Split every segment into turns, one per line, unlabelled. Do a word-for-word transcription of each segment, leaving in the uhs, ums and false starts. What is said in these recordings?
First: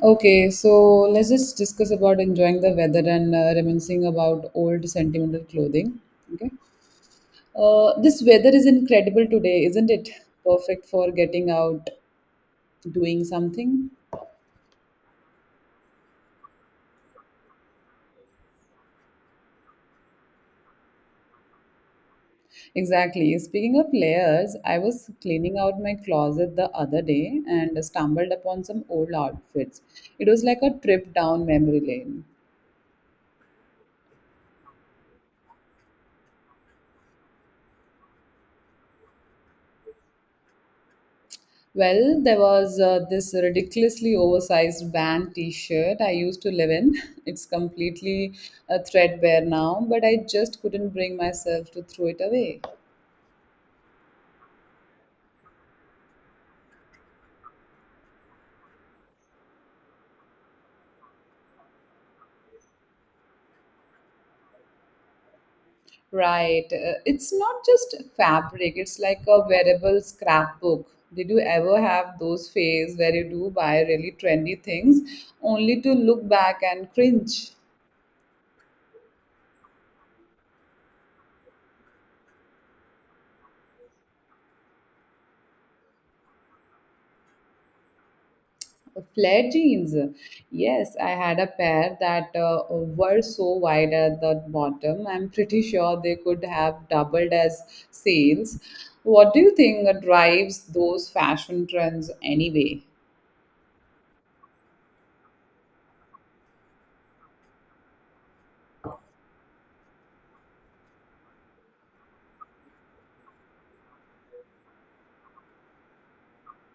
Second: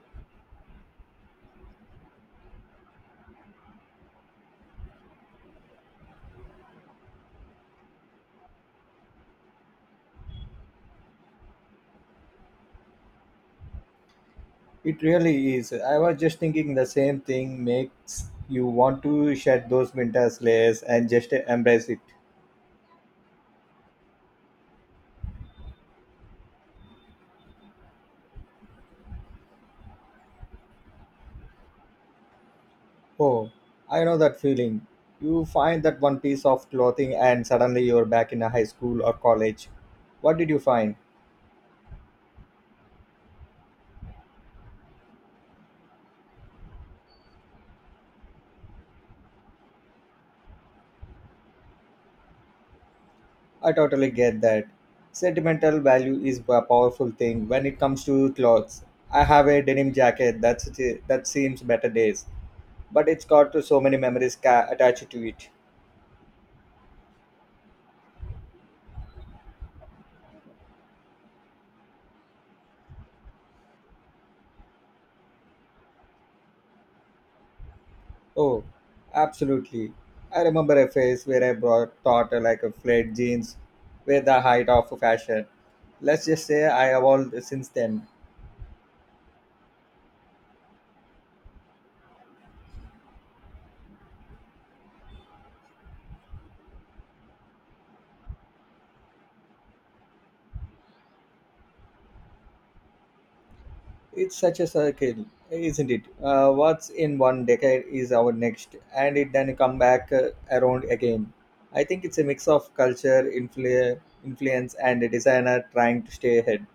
Okay, so let's just discuss about enjoying the weather and uh, reminiscing about old sentimental clothing. Okay, uh, this weather is incredible today, isn't it? Perfect for getting out, doing something.
It really is. I was just thinking the same thing makes you want to shed those winter layers and just embrace it.
Exactly. Speaking of layers, I was cleaning out my closet the other day and stumbled upon some old outfits. It was like a trip down memory lane.
Oh, I know that feeling. You find that one piece of clothing and suddenly you're back in a high school or college. What did you find?
Well, there was uh, this ridiculously oversized band t shirt I used to live in. It's completely uh, threadbare now, but I just couldn't bring myself to throw it away.
I totally get that. Sentimental value is a powerful thing when it comes to clothes. I have a denim jacket that's, that seems better days, but it's got so many memories ca- attached to it.
Right. Uh, it's not just fabric, it's like a wearable scrapbook. Did you ever have those phase where you do buy really trendy things only to look back and cringe?
Oh, absolutely. I remember a phase where I brought thought like a flared jeans were the height of fashion. Let's just say I evolved since then.
Flared jeans. Yes, I had a pair that uh, were so wide at the bottom. I'm pretty sure they could have doubled as sales. What do you think drives those fashion trends anyway?
It's such a circle, isn't it? Uh, what's in one decade is our next, and it then come back uh, around again. I think it's a mix of culture, influ- influence, and a designer trying to stay ahead.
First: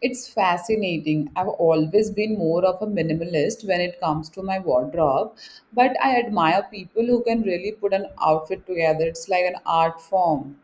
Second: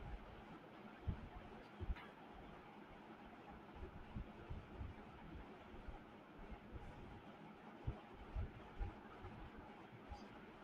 It's fascinating. I've always been more of a minimalist when it comes to my wardrobe, but I admire people who can really put an outfit together. It's like an art form.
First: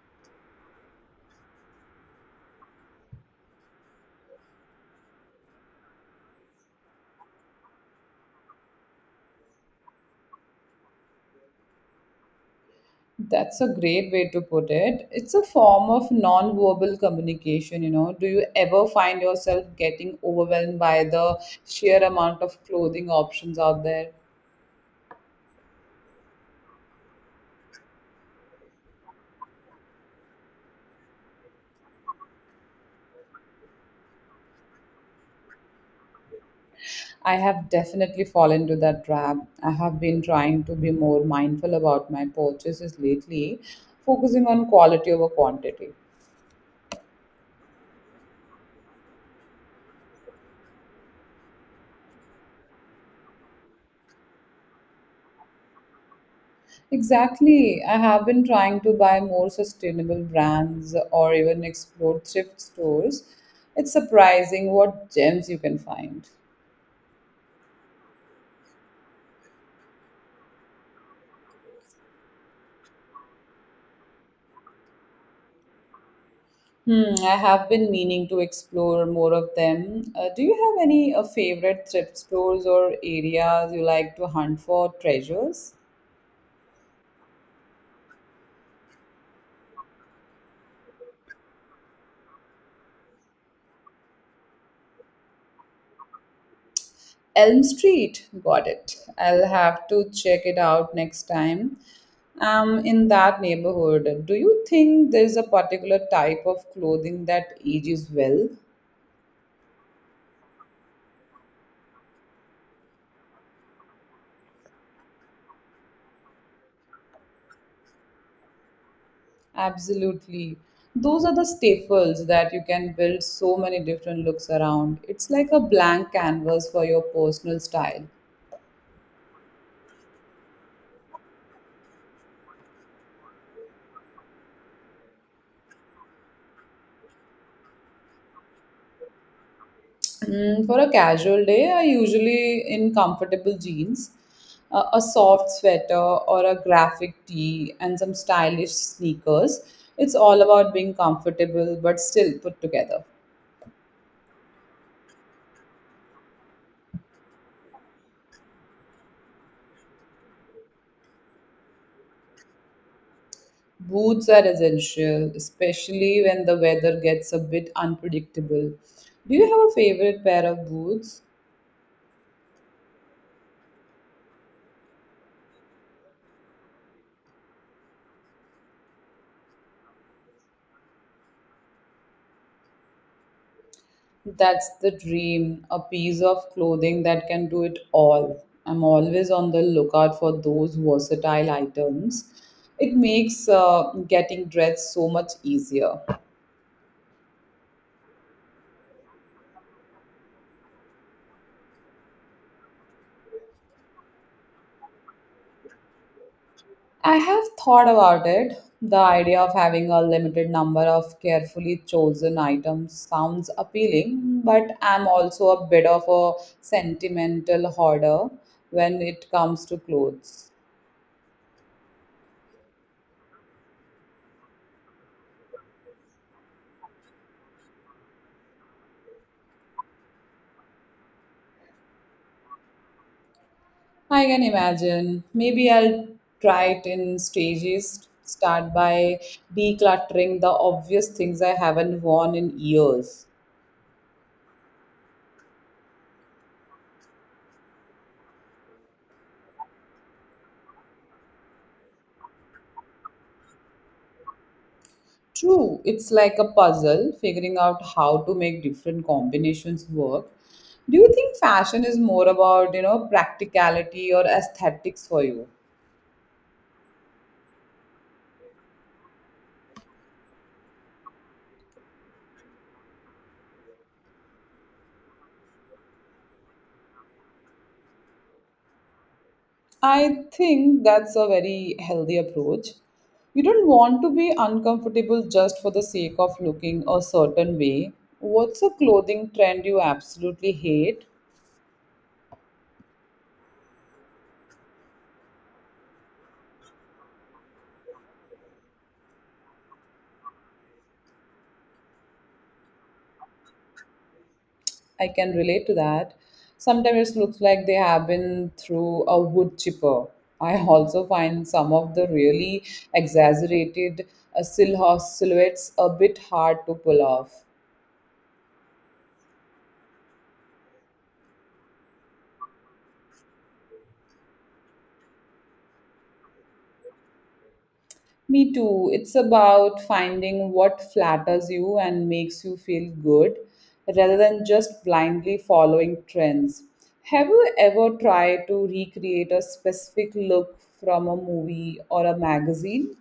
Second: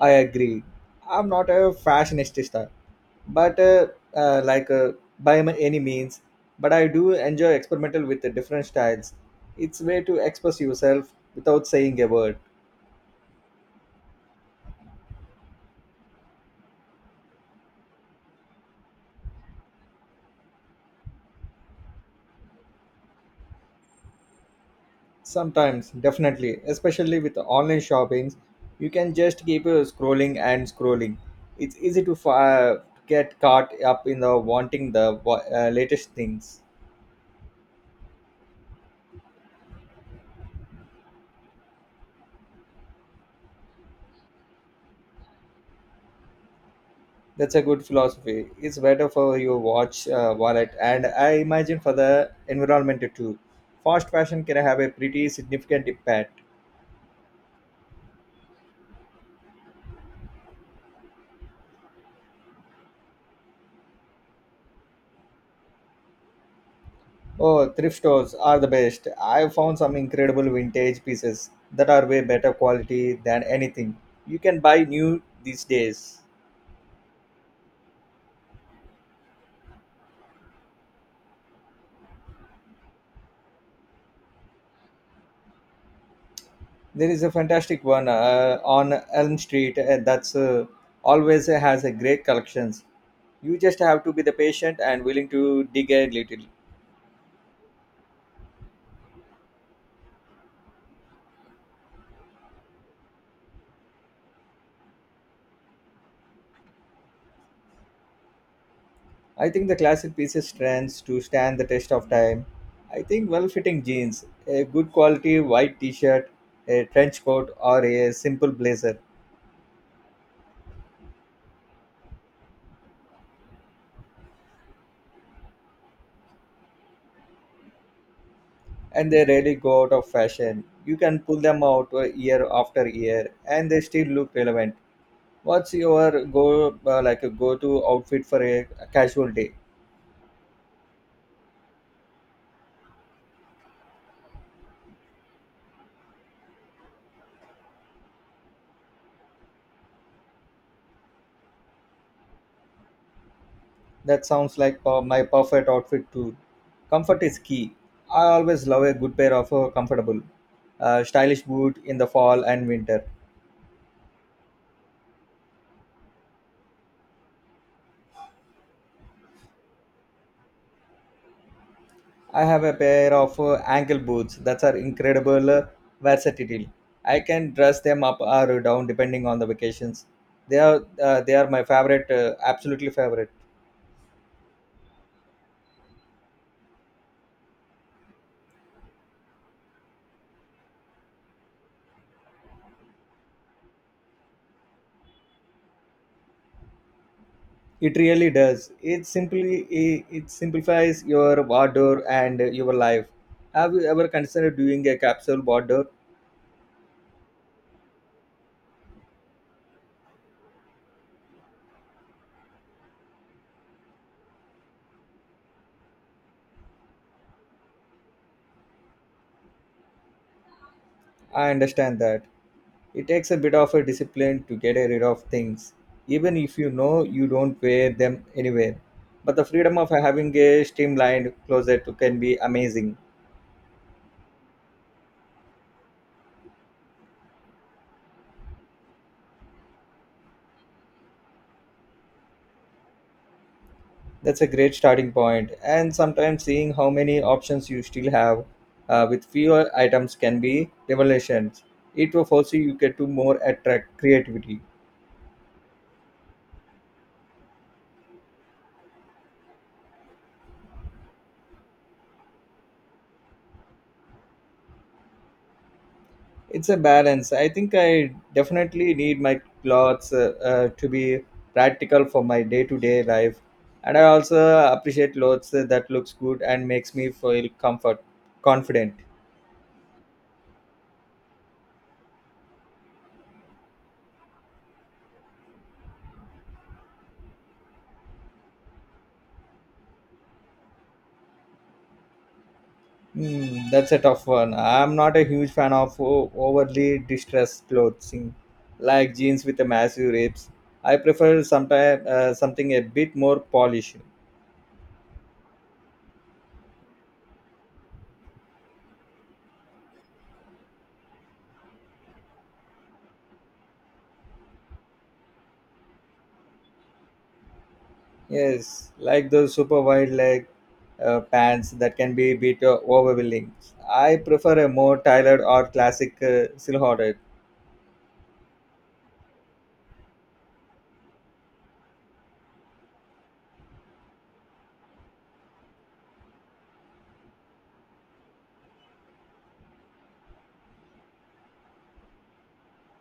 I agree. I'm not a fashionista, but uh, uh, like uh, by m- any means. But I do enjoy experimental with the different styles. It's way to express yourself without saying a word.
That's a great way to put it. It's a form of non-verbal communication, you know. Do you ever find yourself getting overwhelmed by the sheer amount of clothing options out there?
Sometimes, definitely, especially with the online shoppings, you can just keep uh, scrolling and scrolling. It's easy to fi- get caught up in the wanting the wa- uh, latest things.
I have definitely fallen into that trap. I have been trying to be more mindful about my purchases lately, focusing on quality over quantity.
That's a good philosophy. It's better for your watch, uh, wallet, and I imagine for the environment too. Fast fashion can have a pretty significant impact.
Exactly. I have been trying to buy more sustainable brands or even explore thrift stores. It's surprising what gems you can find.
Oh, thrift stores are the best. I found some incredible vintage pieces that are way better quality than anything you can buy new these days.
Hmm, I have been meaning to explore more of them. Uh, do you have any uh, favorite thrift stores or areas you like to hunt for treasures?
There is a fantastic one uh, on Elm Street uh, that's uh, always has a great collections. You just have to be the patient and willing to dig a little.
Elm Street, got it. I'll have to check it out next time. Um, in that neighborhood, do you think there's a particular type of clothing that ages well?
I think the classic pieces trends to stand the test of time. I think well fitting jeans, a good quality white t shirt, a trench coat, or a simple blazer,
Absolutely. Those are the staples that you can build so many different looks around. It's like a blank canvas for your personal style.
and they rarely go out of fashion. You can pull them out uh, year after year and they still look relevant. What's your go uh, like a go to outfit for a casual day?
Mm, for a casual day, I usually in comfortable jeans, uh, a soft sweater or a graphic tee, and some stylish sneakers. It's all about being comfortable but still put together.
That sounds like uh, my perfect outfit too. Comfort is key. I always love a good pair of uh, comfortable, uh, stylish boot in the fall and winter.
Boots are essential, especially when the weather gets a bit unpredictable. Do you have a favorite pair of boots?
I have a pair of uh, ankle boots that are incredible uh, versatile. I can dress them up or down depending on the vacations. They are uh, they are my favorite, uh, absolutely favorite.
That's the dream, a piece of clothing that can do it all. I'm always on the lookout for those versatile items. It makes uh, getting dressed so much easier.
It really does. It simply it, it simplifies your wardrobe and your life. Have you ever considered doing a capsule wardrobe?
I have thought about it. The idea of having a limited number of carefully chosen items sounds appealing, but I'm also a bit of a sentimental hoarder when it comes to clothes.
I understand that. It takes a bit of a discipline to get rid of things, even if you know you don't wear them anywhere. But the freedom of having a streamlined closet can be amazing.
I can imagine. Maybe I'll try it in stages. Start by decluttering the obvious things I haven't worn in years.
That's a great starting point, and sometimes seeing how many options you still have uh, with fewer items can be revelations. It will force you to get to more attract creativity.
True, it's like a puzzle, figuring out how to make different combinations work. Do you think fashion is more about, you know, practicality or aesthetics for you?
It's a balance. I think I definitely need my clothes uh, uh, to be practical for my day to day life, and I also appreciate clothes that looks good and makes me feel comfort confident.
I think that's a very healthy approach. You don't want to be uncomfortable just for the sake of looking a certain way. What's a clothing trend you absolutely hate?
Hmm, that's a tough one. I'm not a huge fan of o- overly distressed clothing, like jeans with a massive rips. I prefer sometime, uh, something a bit more polished.
I can relate to that. Sometimes it looks like they have been through a wood chipper. I also find some of the really exaggerated uh, silhou- silhouettes a bit hard to pull off.
Yes, like those super wide leg uh, pants that can be a bit uh, overwhelming. I prefer a more tailored or classic uh, silhouette.
Me too. It's about finding what flatters you and makes you feel good rather than just blindly following trends. Have you ever tried to recreate a specific look from a movie or a magazine?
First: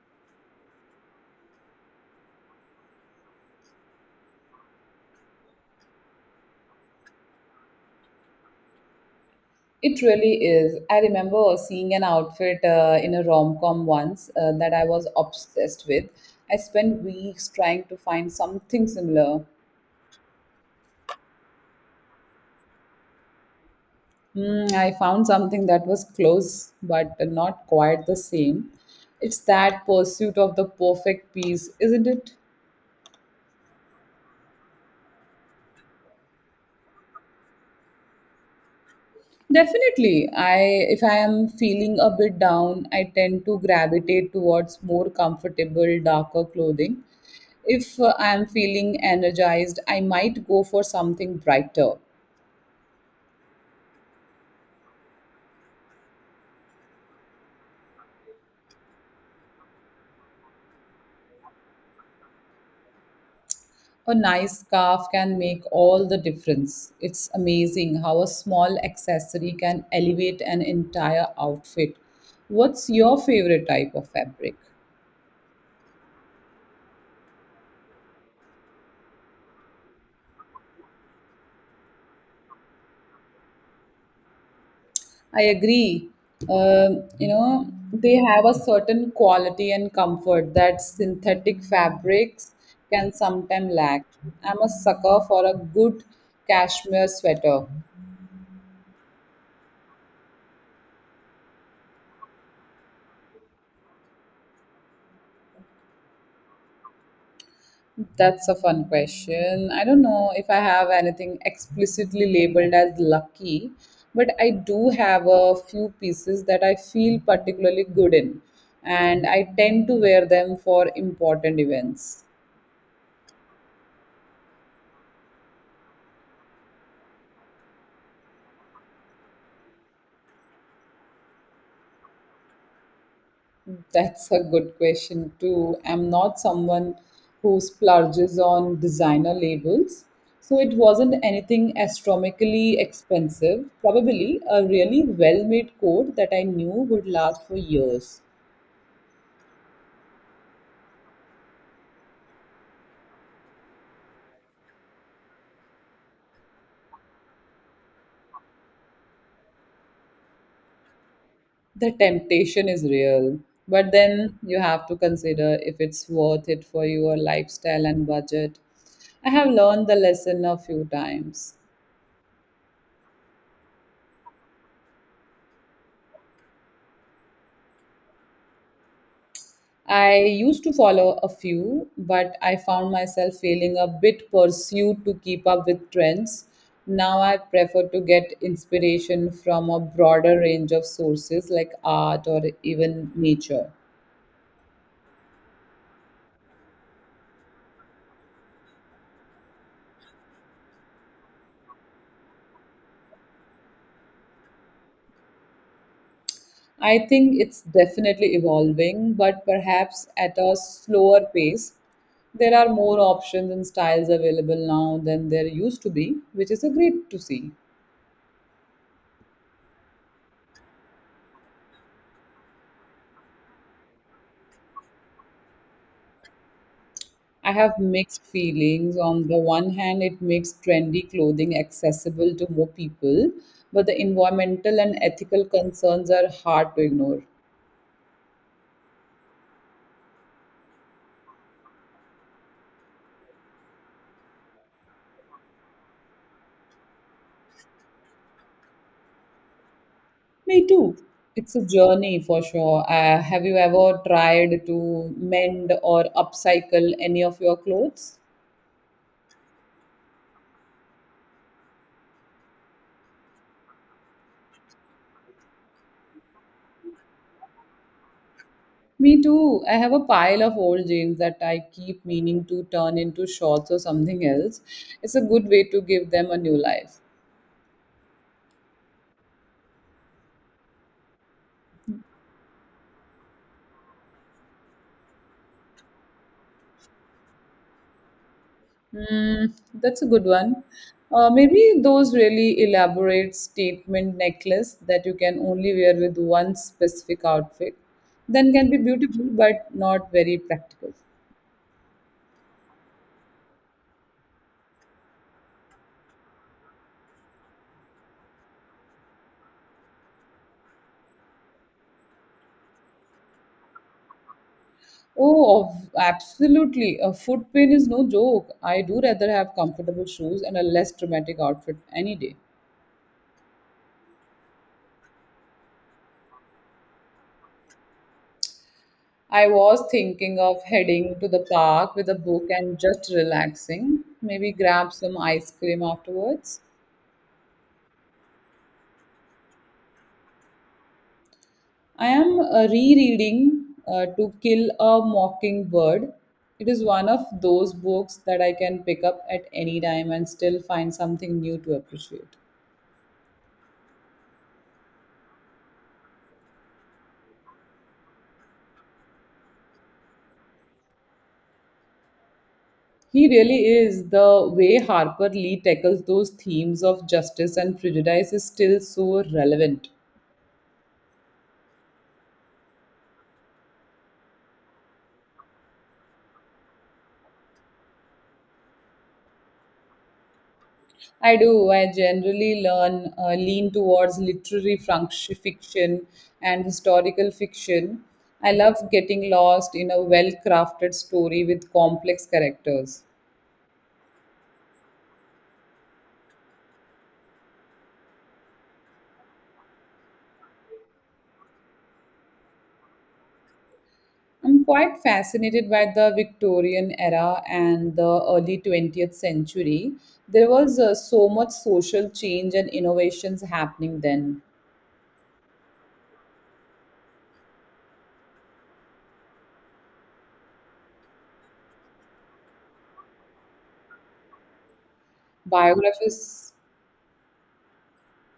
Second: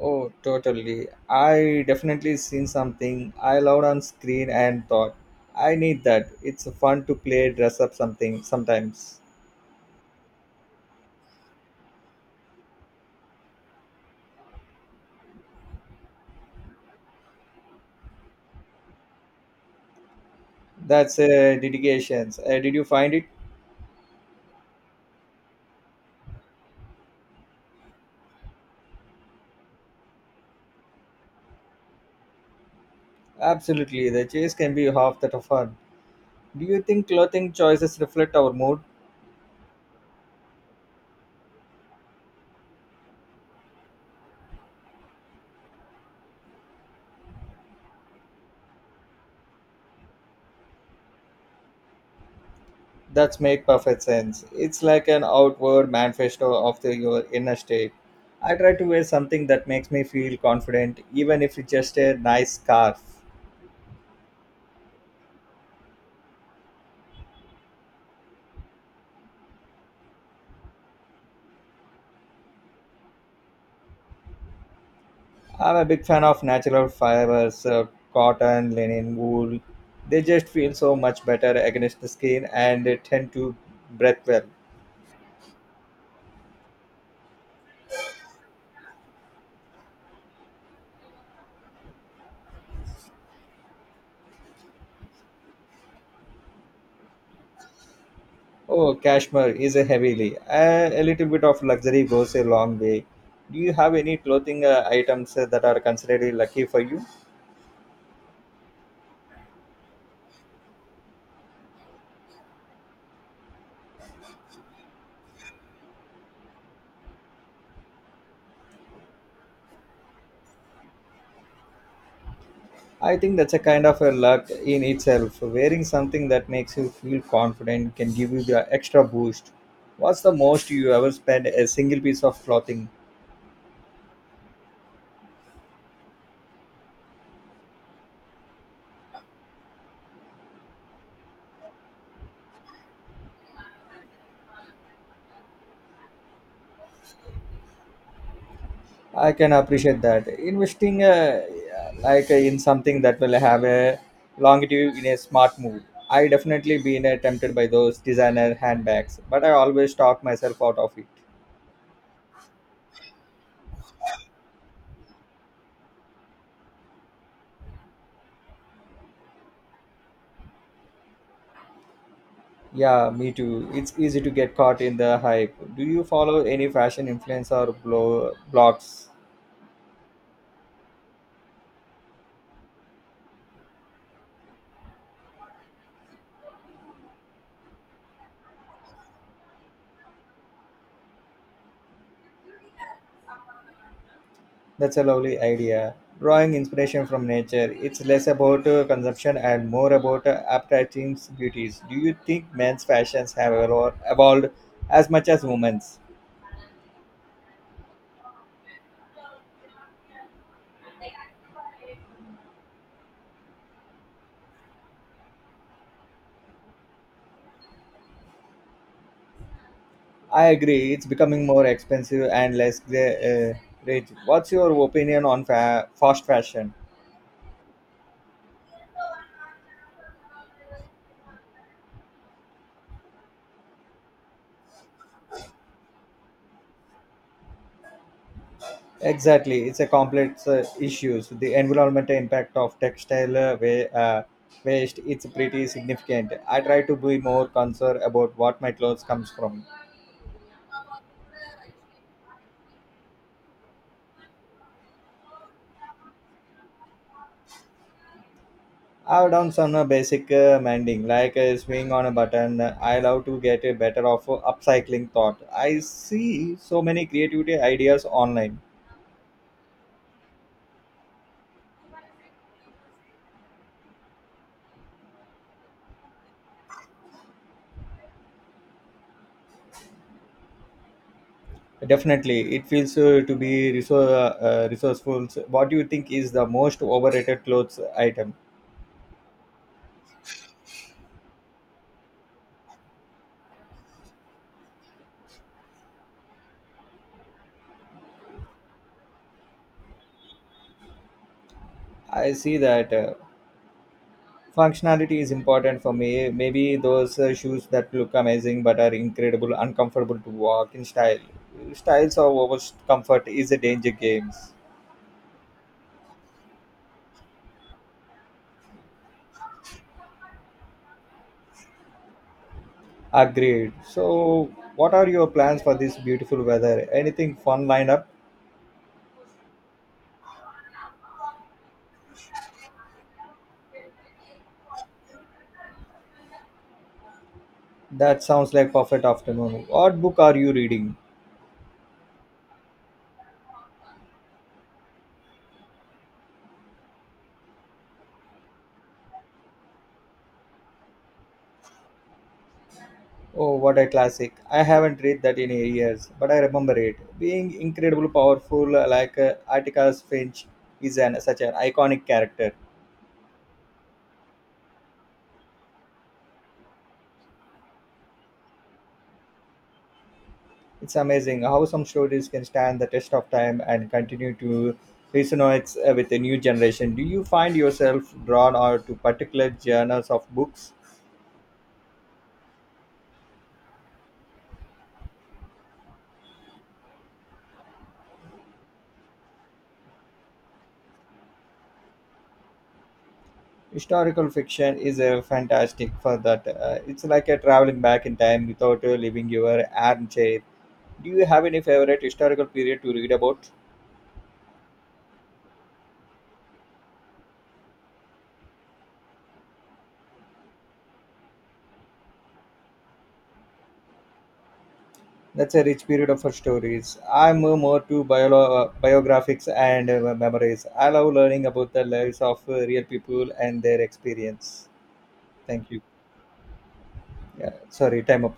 Oh, totally. I definitely seen something I loved on screen and thought, I need that. It's fun to play dress up something sometimes.
It really is. I remember seeing an outfit uh, in a rom com once uh, that I was obsessed with. I spent weeks trying to find something similar.
That's a dedication. Uh, did you find it?
Mm, I found something that was close but not quite the same. It's that pursuit of the perfect piece, isn't it?
Absolutely. The chase can be half that of fun. Do you think clothing choices reflect our mood?
Definitely. I if I am feeling a bit down, I tend to gravitate towards more comfortable, darker clothing. If uh, I am feeling energized, I might go for something brighter.
That's make perfect sense. It's like an outward manifesto of the, your inner state. I try to wear something that makes me feel confident, even if it's just a nice scarf.
A nice scarf can make all the difference. It's amazing how a small accessory can elevate an entire outfit. What's your favorite type of fabric?
I'm a big fan of natural fibers, uh, cotton, linen, wool. They just feel so much better against the skin and they tend to breathe well.
I agree. Um, you know, they have a certain quality and comfort that synthetic fabrics can sometimes lack. I'm a sucker for a good cashmere sweater.
Oh, cashmere is a heavily. Uh, a little bit of luxury goes a long way. Do you have any clothing uh, items uh, that are considered lucky for you?
That's a fun question. I don't know if I have anything explicitly labeled as lucky, but I do have a few pieces that I feel particularly good in, and I tend to wear them for important events.
I think that's a kind of a luck in itself. Wearing something that makes you feel confident can give you the extra boost. What's the most you ever spent a single piece of clothing?
That's a good question, too. I'm not someone who splurges on designer labels, so it wasn't anything astronomically expensive, probably a really well made coat that I knew would last for years.
I can appreciate that. Investing uh, like uh, in something that will have a longevity in a smart move. I definitely been uh, tempted by those designer handbags, but I always talk myself out of it.
The temptation is real, but then you have to consider if it's worth it for your lifestyle and budget. I have learned the lesson a few times.
Yeah, me too. It's easy to get caught in the hype. Do you follow any fashion influence or blo- blogs?
I used to follow a few, but I found myself feeling a bit pursued to keep up with trends. Now I prefer to get inspiration from a broader range of sources like art or even nature.
That's a lovely idea. Drawing inspiration from nature. It's less about uh, consumption and more about uh, appreciating beauties. Do you think men's fashions have evol- evolved as much as women's?
I think it's definitely evolving, but perhaps at a slower pace. There are more options and styles available now than there used to be, which is a great to see.
I agree. It's becoming more expensive and less gra- uh, rich. What's your opinion on fa- fast fashion?
I have mixed feelings. On the one hand, it makes trendy clothing accessible to more people, but the environmental and ethical concerns are hard to ignore.
Exactly. It's a complex uh, issues. The environmental impact of textile uh, wa- uh, waste it's pretty significant. I try to be more concerned about what my clothes comes from.
Me too. It's a journey for sure. Uh, have you ever tried to mend or upcycle any of your clothes?
I've done some uh, basic uh, mending, like uh, swing on a button. I love to get a better of uh, upcycling thought. I see so many creativity ideas online.
Me too. I have a pile of old jeans that I keep meaning to turn into shorts or something else. It's a good way to give them a new life.
Definitely, it feels uh, to be resou- uh, uh, resourceful. So, what do you think is the most overrated clothes item?
Hmm, that's a good one. Uh, maybe those really elaborate statement necklace that you can only wear with one specific outfit, then can be beautiful but not very practical.
I see that. Uh, functionality is important for me. Maybe those uh, shoes that look amazing but are incredible uncomfortable to walk in style. Styles of over comfort is a danger games.
Oh, of- absolutely. A foot pain is no joke. I do rather have comfortable shoes and a less dramatic outfit any day.
Agreed. So, what are your plans for this beautiful weather? Anything fun lined up?
I was thinking of heading to the park with a book and just relaxing, maybe grab some ice cream afterwards.
That sounds like perfect afternoon. What book are you reading?
I am uh, rereading uh, To Kill a Mockingbird. It is one of those books that I can pick up at any time and still find something new to appreciate.
Oh, what a classic. I haven't read that in years, but I remember it. Being incredibly powerful like uh, Atticus Finch is an, such an iconic character.
He really is. The way Harper Lee tackles those themes of justice and prejudice is still so relevant.
It's amazing how some stories can stand the test of time and continue to resonate uh, with a new generation. Do you find yourself drawn out to particular genres of books?
I do. I generally learn uh, lean towards literary func- fiction and historical fiction. I love getting lost in a well-crafted story with complex characters.
Historical fiction is uh, fantastic for that. Uh, it's like a traveling back in time without uh, leaving your armchair. Do you have any favorite historical period to read about?
I'm quite fascinated by the Victorian era and the early twentieth century. There was uh, so much social change and innovations happening then.
That's a rich period of uh, stories. I'm uh, more to bio- uh, biographics and uh, memories. I love learning about the lives of uh, real people and their experience. Thank you.
Biographies
Yeah, sorry, time up.